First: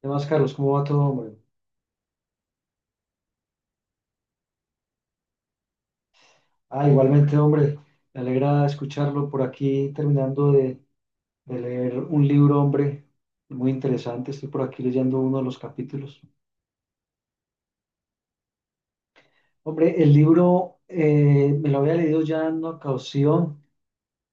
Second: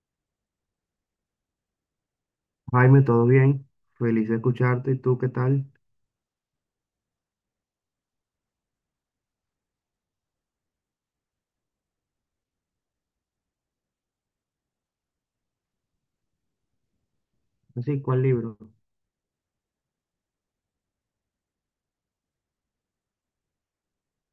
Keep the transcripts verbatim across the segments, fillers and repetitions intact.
¿Qué más, Carlos? ¿Cómo va todo, hombre? Jaime, ¿todo bien? Feliz de escucharte. ¿Y tú qué tal? Ah, igualmente, hombre, me alegra escucharlo. Por aquí terminando de, de leer un libro, hombre, muy interesante. Estoy por aquí leyendo uno de los capítulos. Así, ¿cuál libro? Hombre, el libro eh, me lo había leído ya en una ocasión.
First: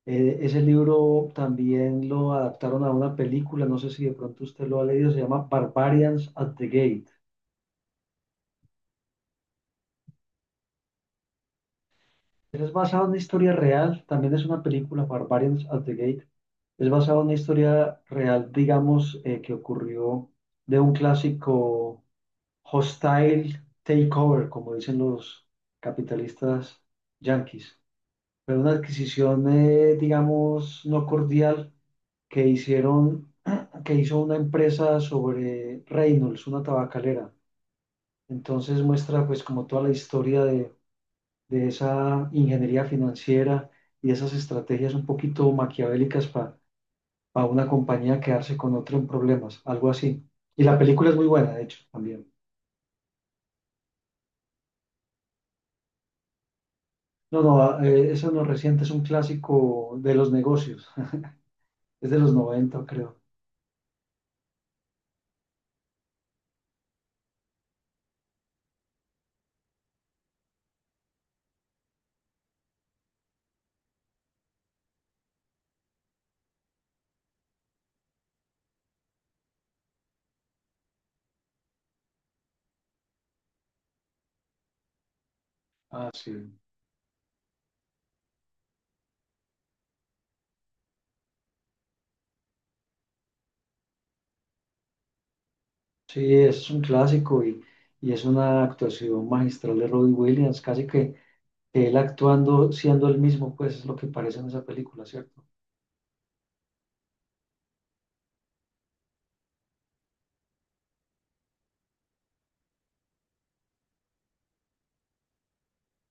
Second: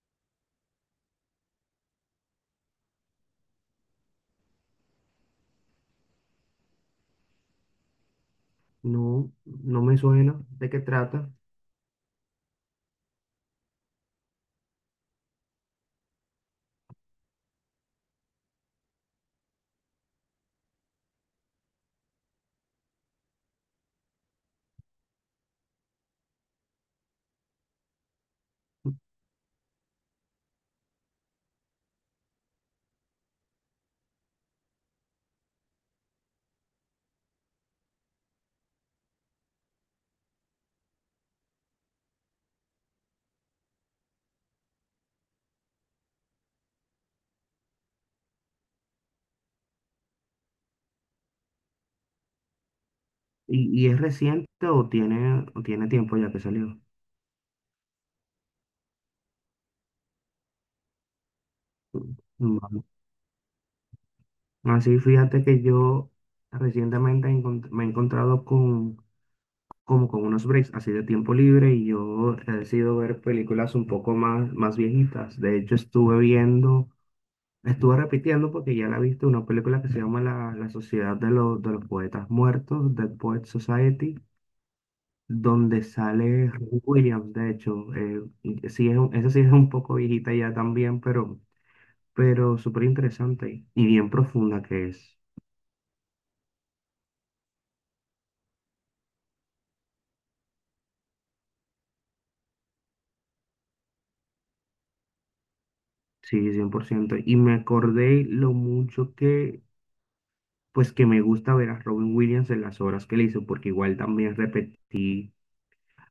Eh, ese libro también lo adaptaron a una película, no sé si de pronto usted lo ha leído, se llama Barbarians at the Gate. No, no me suena. ¿De qué trata? Es basado en una historia real, también es una película, Barbarians at the Gate. Es basado en una historia real, digamos, eh, que ocurrió de un clásico hostile takeover, como dicen los capitalistas yanquis. Pero una adquisición, eh, digamos, no cordial que hicieron, que hizo una empresa sobre Reynolds, una tabacalera. Entonces muestra pues como toda la historia de, de esa ingeniería financiera y esas estrategias un poquito maquiavélicas para a una compañía a quedarse con otra en problemas, algo así. Y la película es muy buena, de hecho, también. ¿Y, y es reciente o tiene, o tiene tiempo ya que salió? No, no, ah, eh, eso no es reciente, es un clásico de los negocios, es de los Vale. noventa creo. Así, fíjate que yo recientemente encont- me he encontrado con, como con unos breaks así de tiempo libre y yo he decidido ver películas un poco más, más viejitas. De hecho, estuve viendo. La estuve repitiendo porque ya la viste, una película que se llama La, La Sociedad de los, de los Poetas Muertos, Dead Poets Society, donde Ah, sale sí. Robin Williams, de hecho. Eh, y sí es, un- esa sí es un poco viejita ya también, pero, pero súper interesante y bien profunda que es. Sí, es un clásico y, y es una actuación magistral de Robbie Williams, casi que él actuando siendo el mismo, pues es lo que parece en esa película, ¿cierto? Sí, cien por ciento. Y me acordé lo mucho que, pues que me gusta ver a Robin Williams en las obras que le hizo, porque igual también repetí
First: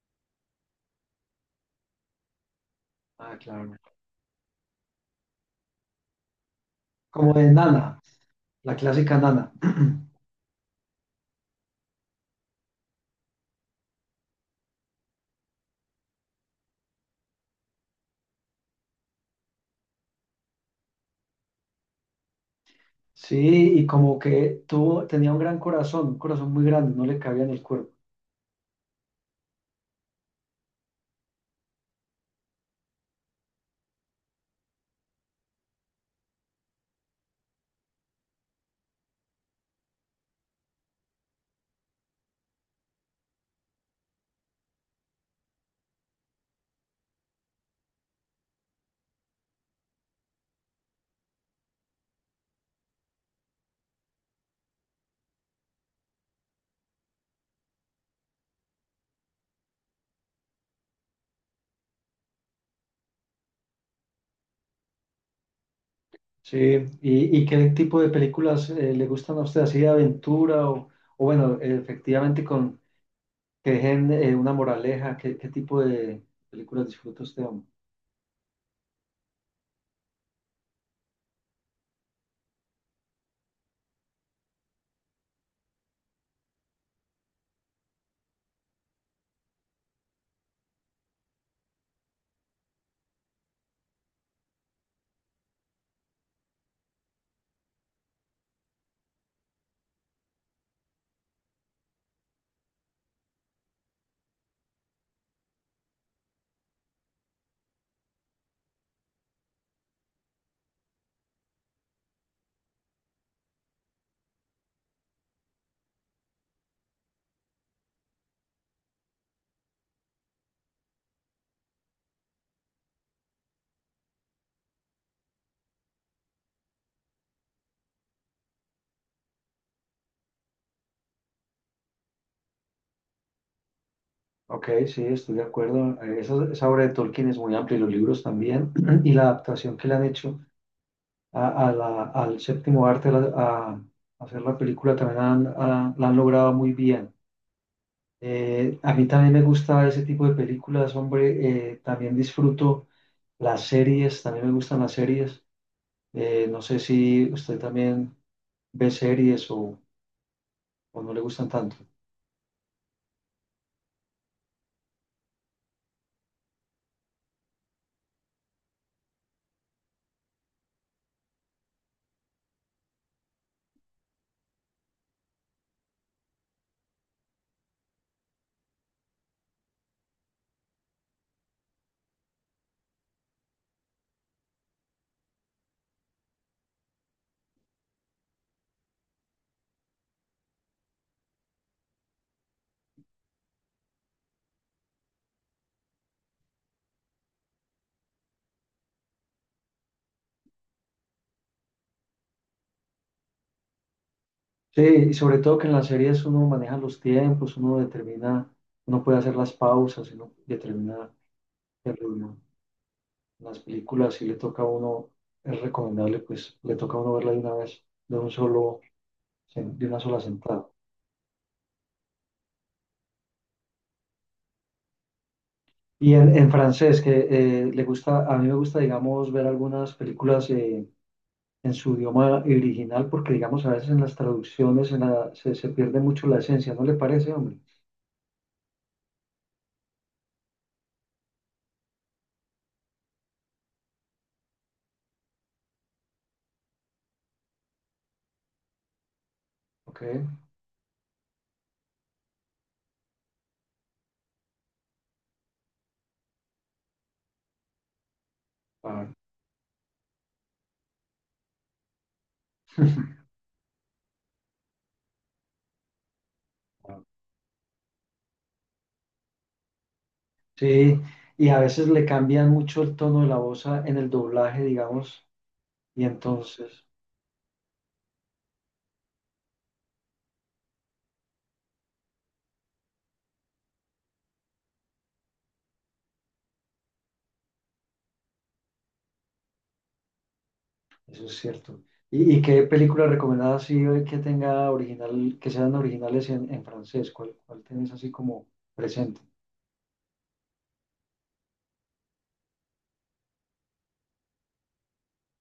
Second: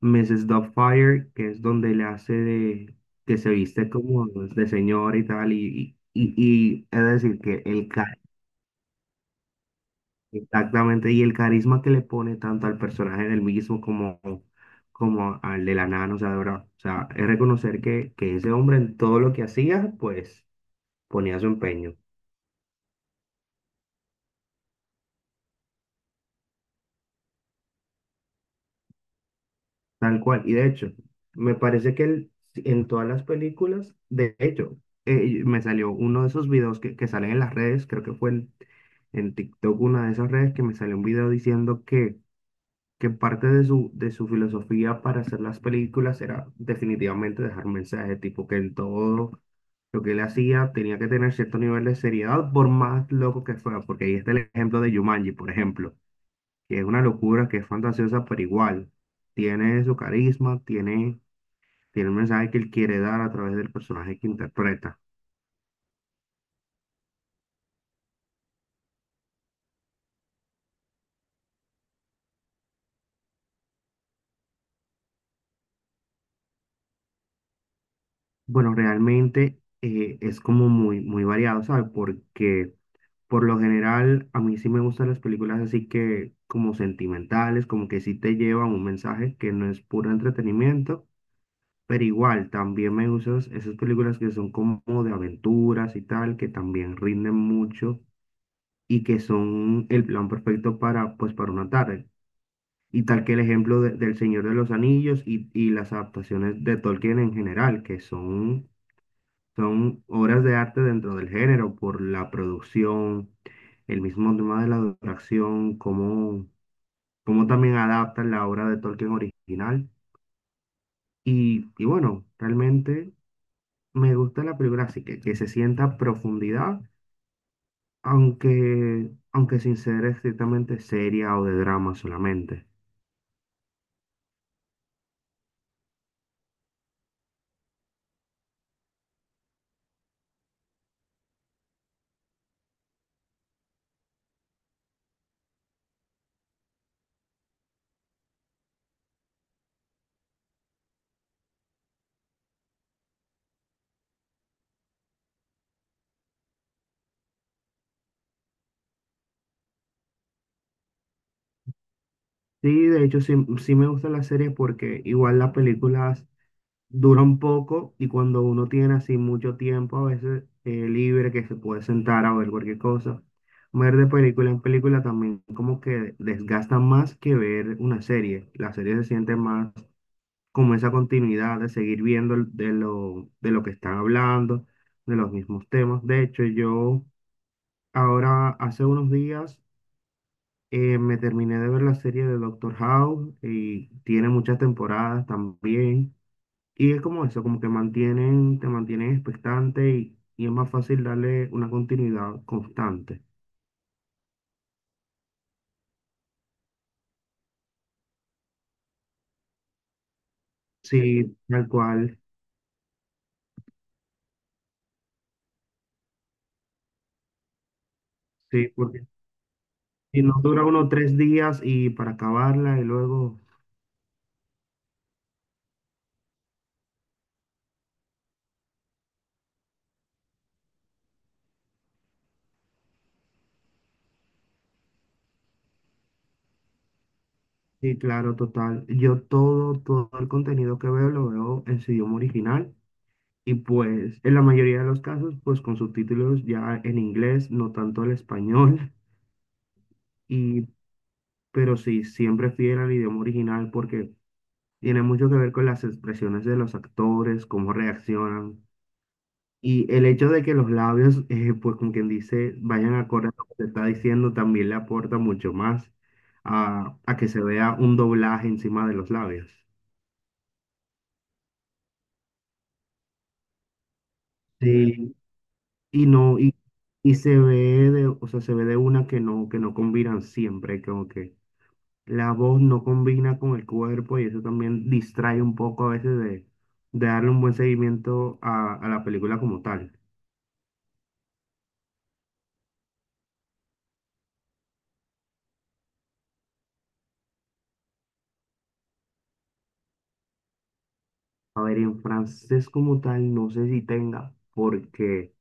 missus Doubtfire, que es donde le hace de Ah, que se claro. viste como de señor y tal, y, y, y y es Como decir, de que el Nana, ca- la clásica Nana. exactamente, y el carisma que le pone tanto al personaje del mismo como, como al de la nana, o sea, de verdad, o sea, es reconocer que, que ese hombre en todo lo que hacía, pues ponía su empeño. Sí, y como que tuvo, tenía un gran corazón, un corazón muy grande, no le cabía en el cuerpo. Tal cual. Y de hecho, me parece que él, en todas las películas, de hecho, eh, me salió uno de esos videos que, que salen en las redes, creo que fue en, en TikTok, una de esas redes, que me salió un video diciendo que, que parte de su, de su filosofía para hacer las películas era definitivamente dejar mensaje, tipo que en todo lo que él hacía tenía que tener cierto nivel de seriedad, por más loco que fuera, porque ahí está el ejemplo de Jumanji, por ejemplo, que es una locura, que es fantasiosa, pero igual tiene su carisma, tiene, tiene el mensaje que él quiere dar a través del personaje que interpreta. Sí, ¿y, y qué tipo de películas eh, le gustan a usted, así de aventura o, o bueno, eh, efectivamente con que dejen eh, una moraleja? ¿Qué, qué tipo de películas disfruta usted, hombre? Bueno, realmente eh, es como muy, muy variado, ¿sabes? Porque por lo general a mí sí me gustan las películas así que como sentimentales, como que sí te llevan un mensaje que no es puro entretenimiento. Pero igual, también me gustan esas películas que son como de aventuras y tal, que también rinden mucho y que son el plan perfecto para, pues, para una tarde. Y tal que el ejemplo de- del Señor de los Anillos y, y las adaptaciones de Tolkien en general, que son, son obras de arte dentro del género por la producción, el mismo tema de la duración, cómo, cómo también adaptan la obra de Tolkien original. Y, y bueno, realmente me gusta la película así, que, que se sienta profundidad, aunque, aunque sin ser estrictamente seria o de drama solamente. Ok, sí, estoy de acuerdo. Eh, Esa, esa obra de Tolkien es muy amplia, y los libros también, y la adaptación que le han hecho a, a la- al séptimo arte, la- a, hacer la película, también han- han- la han logrado muy bien. Eh, a mí también me gusta ese tipo de películas, hombre, eh, también disfruto. Las series, también me gustan las series. Eh, no sé si usted también ve series o, o no le gustan tanto. Sí, de hecho sí, sí me gusta las series porque igual las películas duran poco y cuando uno tiene así mucho tiempo a veces eh, libre que se puede sentar a ver cualquier cosa, ver de película en película también como que desgasta más que ver una serie. La serie se siente más como esa continuidad de seguir viendo el- de lo, de lo que están hablando, de los mismos temas. De hecho yo ahora hace unos días eh, me terminé de ver la serie de Doctor House y tiene muchas temporadas también. Y es como eso, como que mantienen, te mantienen expectante y, y es más fácil darle una continuidad constante. Sí, y sobre todo que en las series uno maneja los tiempos, uno determina, uno puede hacer las pausas, uno determina Sí, tal el cual. ritmo. En las películas, sí le toca a uno, es recomendable, pues le toca a uno verla de una vez, de un Sí, solo, porque sen- de una sola si no dura sentada. uno tres días y para acabarla y luego, Y en, en francés, que eh, le gusta, a mí me gusta, digamos, ver algunas películas eh, en su idioma original, porque digamos a veces en las traducciones en la- se, se pierde mucho la esencia, ¿no le parece, hombre? sí, claro, total. Yo todo, todo el contenido que veo lo veo en su idioma original y pues en la mayoría de los casos pues con subtítulos ya en inglés, no tanto el español. Ok, Y pero sí, siempre fiel al idioma original porque tiene mucho que ver con las expresiones de los actores, cómo reaccionan claro. y el hecho de que los labios, eh, pues como quien dice, vayan acorde a lo que se está diciendo, también le aporta mucho más a, a que se vea un doblaje encima de los labios. Sí, y a veces le cambian mucho el tono de la voz a- en el doblaje, Sí, digamos, y y no, y, entonces, y se ve de, o sea, se ve de una que no, que no combinan siempre, como que la voz no combina con el cuerpo y eso también distrae un poco a veces de, de darle un buen seguimiento a, a la película como tal. eso es cierto. ¿Y, y qué película recomendada así eh, que tenga original, que sean originales en, en francés? ¿Cuál, cuál tienes así como presente? A ver, en francés como tal no sé si tenga, porque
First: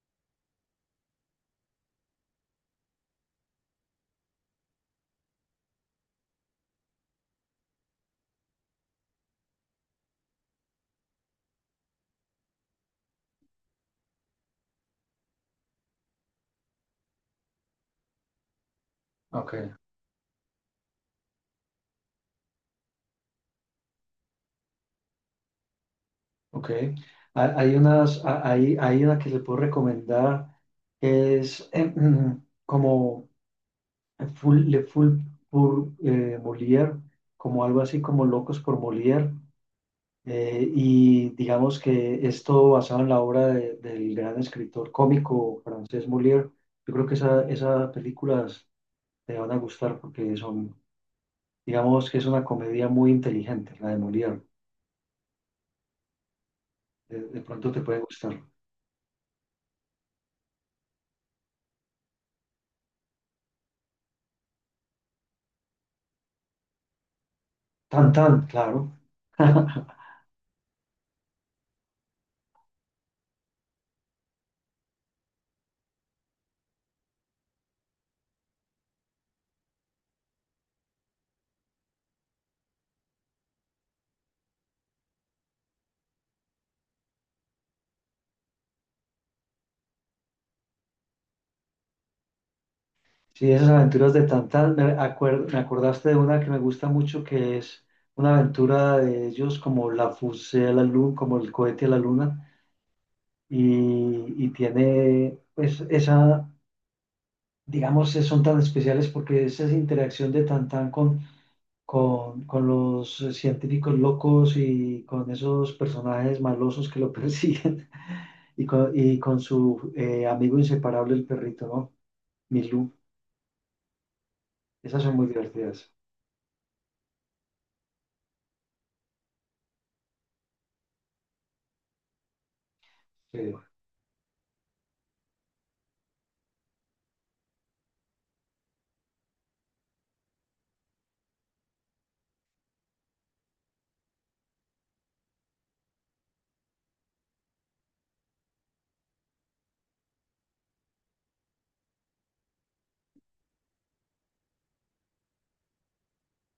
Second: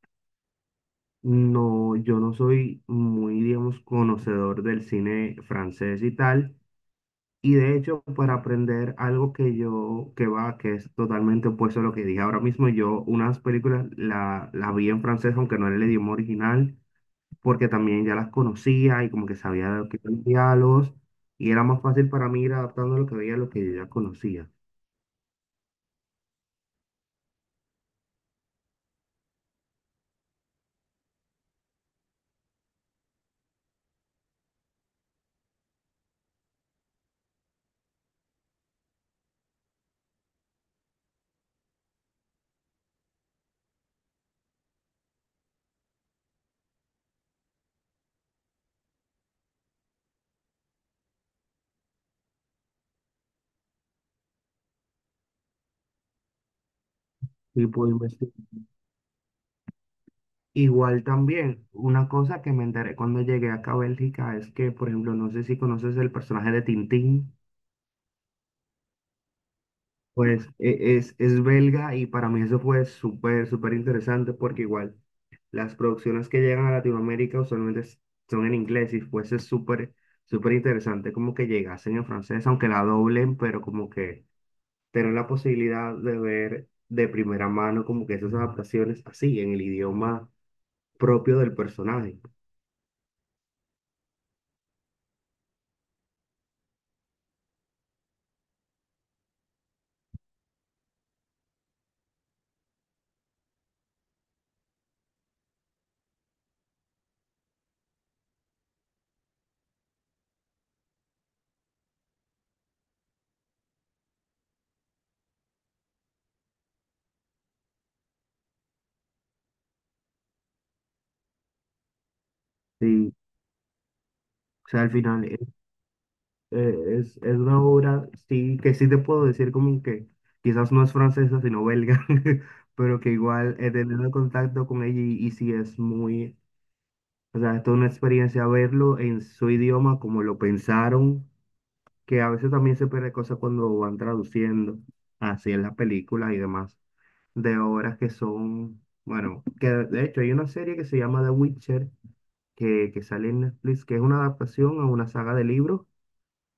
no, yo no soy muy, digamos, conocedor del cine francés y tal. Y de hecho, para aprender algo que yo, que va, que es totalmente opuesto a lo que dije ahora mismo, yo unas películas la, las vi en francés, aunque no era el idioma original, porque también ya las conocía y como que Ok. sabía de lo que eran los diálogos y era más fácil para mí ir adaptando lo que veía a lo que yo ya conocía Ok. Ha- Hay unas, ha- hay, hay una que le puedo recomendar que es eh, mm, como eh, full, Le Full pour eh, Molière, como algo así como Locos por Molière. Eh, y digamos que esto basado en la obra de- del gran escritor cómico francés Molière. Yo creo que esa, esas películas te van a gustar porque son, digamos que es una comedia muy inteligente, la de Molière. De, de y pronto te pude puede investigar. gustar. Igual también, una cosa que me enteré cuando llegué acá a Bélgica es que, por ejemplo, no sé si conoces el personaje de Tintín, Tan, tan, claro. pues e- es, es belga y para mí eso fue súper, súper interesante porque igual las producciones que llegan a Latinoamérica usualmente s- son en inglés y fuese súper, súper interesante como que llegasen en francés, aunque la doblen, pero como que tener la posibilidad de ver de primera mano como que esas adaptaciones así, en el idioma propio del personaje. Sí, esas aventuras de Tantán, me acuer- me acordaste de una que me gusta mucho, que es una aventura de ellos como la fusée a la luna, como el cohete a la luna, y, y tiene, pues, esa, digamos, eh, son tan especiales porque es esa interacción de Tantán con, con, con los eh, científicos locos y con esos personajes malosos que lo persiguen, y con, y con su eh, amigo inseparable, el perrito, ¿no? Milú. Sí, o sea, al Esas son final muy es, divertidas. eh, es, es una obra, sí, que sí te puedo decir como que quizás no es francesa, sino belga, pero que Sí, igual he tenido contacto con ella y, y sí es muy, o sea, es toda una experiencia verlo en su idioma, como lo pensaron, que a veces también se pierde cosas cuando van traduciendo así en las películas y demás. De obras que son, bueno, que de hecho hay una serie que se llama The Witcher, que, que sale en Netflix, que es una adaptación a una saga de libros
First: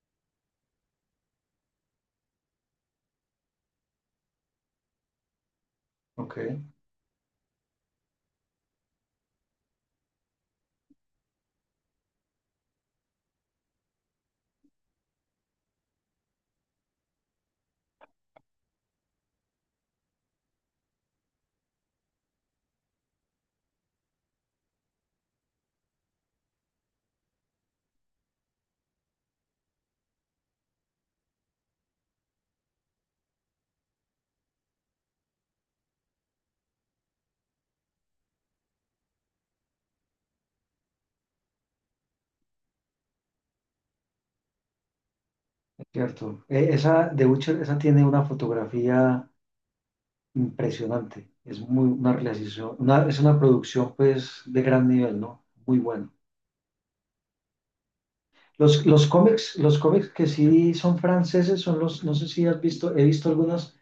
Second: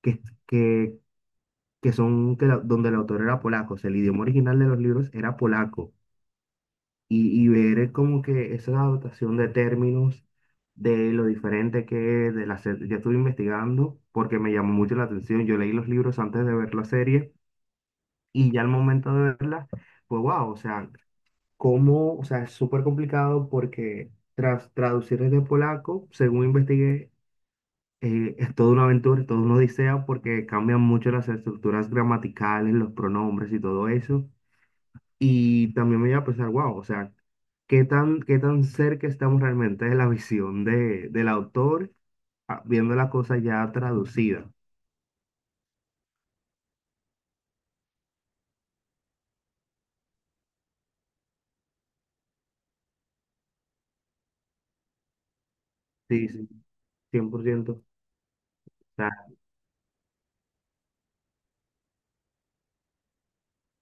que, que, que son, que la- donde el autor era polaco, o sea, el idioma original de los libros era polaco, ok. y, y ver como que esa adaptación de términos, de lo diferente que es, de la, se- ya estuve investigando, porque me llamó mucho la atención, yo leí los libros antes de ver la serie, y ya al momento de verla, pues wow, o sea... cómo, o sea, es súper complicado porque tras traducir desde polaco, según investigué, eh, es toda una aventura, es toda una odisea porque cambian mucho las estructuras gramaticales, los pronombres y todo eso. Y también me iba a pensar, wow, o sea, ¿qué tan, qué tan cerca estamos realmente de la visión de, del autor ah, viendo la cosa ya traducida? Cierto. Eh, esa, de Witcher, esa tiene una fotografía impresionante. Es muy una realización, una- es una producción pues de gran nivel, ¿no? Muy bueno. Sí, sí, Los, los cien por ciento. cómics, los cómics que sí son franceses son los, no sé si has visto, he visto algunas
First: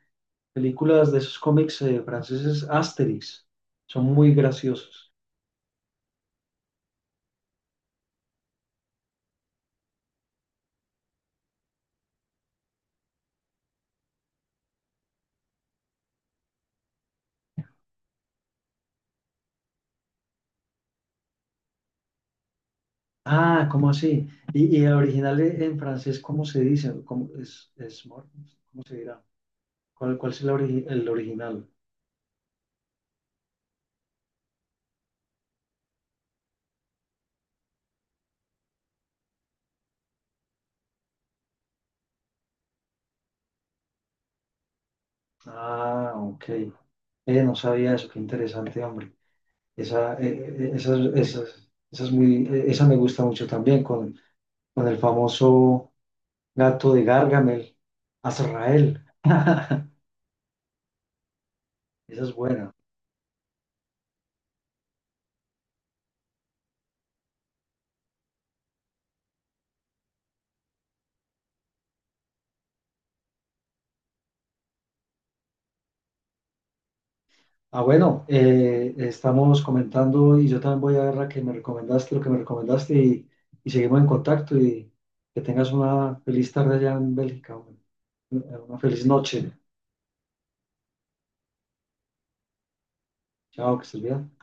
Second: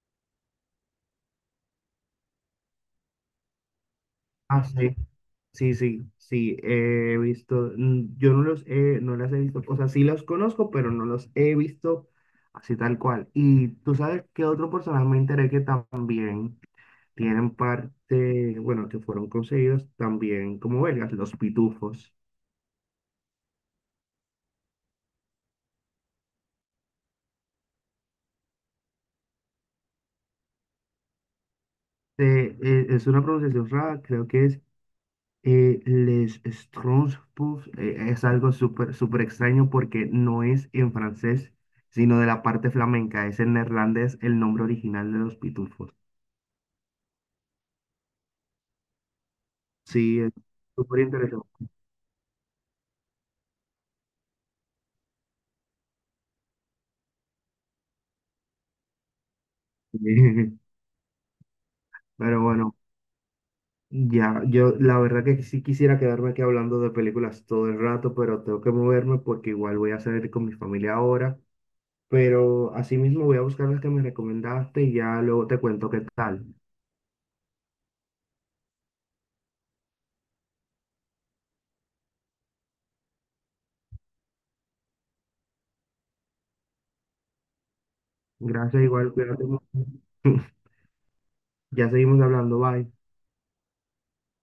películas de esos cómics eh, franceses, Asterix. Son muy Ah, sí. graciosos. Sí, sí, sí, he visto, mm, yo no los he, no las he visto, o sea, sí los conozco, pero no los he visto así tal cual. Y tú sabes que otro personaje me enteré que también tienen parte, bueno, que fueron conseguidos también como belgas, los pitufos. Ah, ¿cómo así? Y, y el original e- en francés, ¿cómo se dice? ¿Cómo es, es, mor- cómo se dirá? ¿Cuál, cuál es el, ori- el original? Eh, eh, es una pronunciación rara, creo que es eh, les Schtroumpfs, eh, es algo súper, súper extraño porque no es en francés, sino de la parte flamenca, es en neerlandés el nombre original de los pitufos. Ah, ok. Eh, no sabía eso, qué interesante, hombre. Esa, Sí, eh, es eh, eh, esas, súper interesante. esas, esas muy, eh, esa me gusta mucho también, con, con el famoso gato de Gargamel, Azrael. Esa es Pero buena. bueno, ya, yo la verdad que sí quisiera quedarme aquí hablando de películas todo el rato, pero tengo que moverme porque igual voy a salir con mi familia ahora. Pero asimismo voy a buscar las que me recomendaste y ya luego te cuento qué tal. Ah, bueno, eh, estamos comentando y yo también voy a ver la que me recomendaste, lo que me recomendaste, y, y seguimos en contacto, y que tengas una feliz tarde allá en Bélgica, hombre. Eh, Una Gracias, feliz igual, cuídate noche. mucho. Ya seguimos hablando, bye. Chao, que estés bien.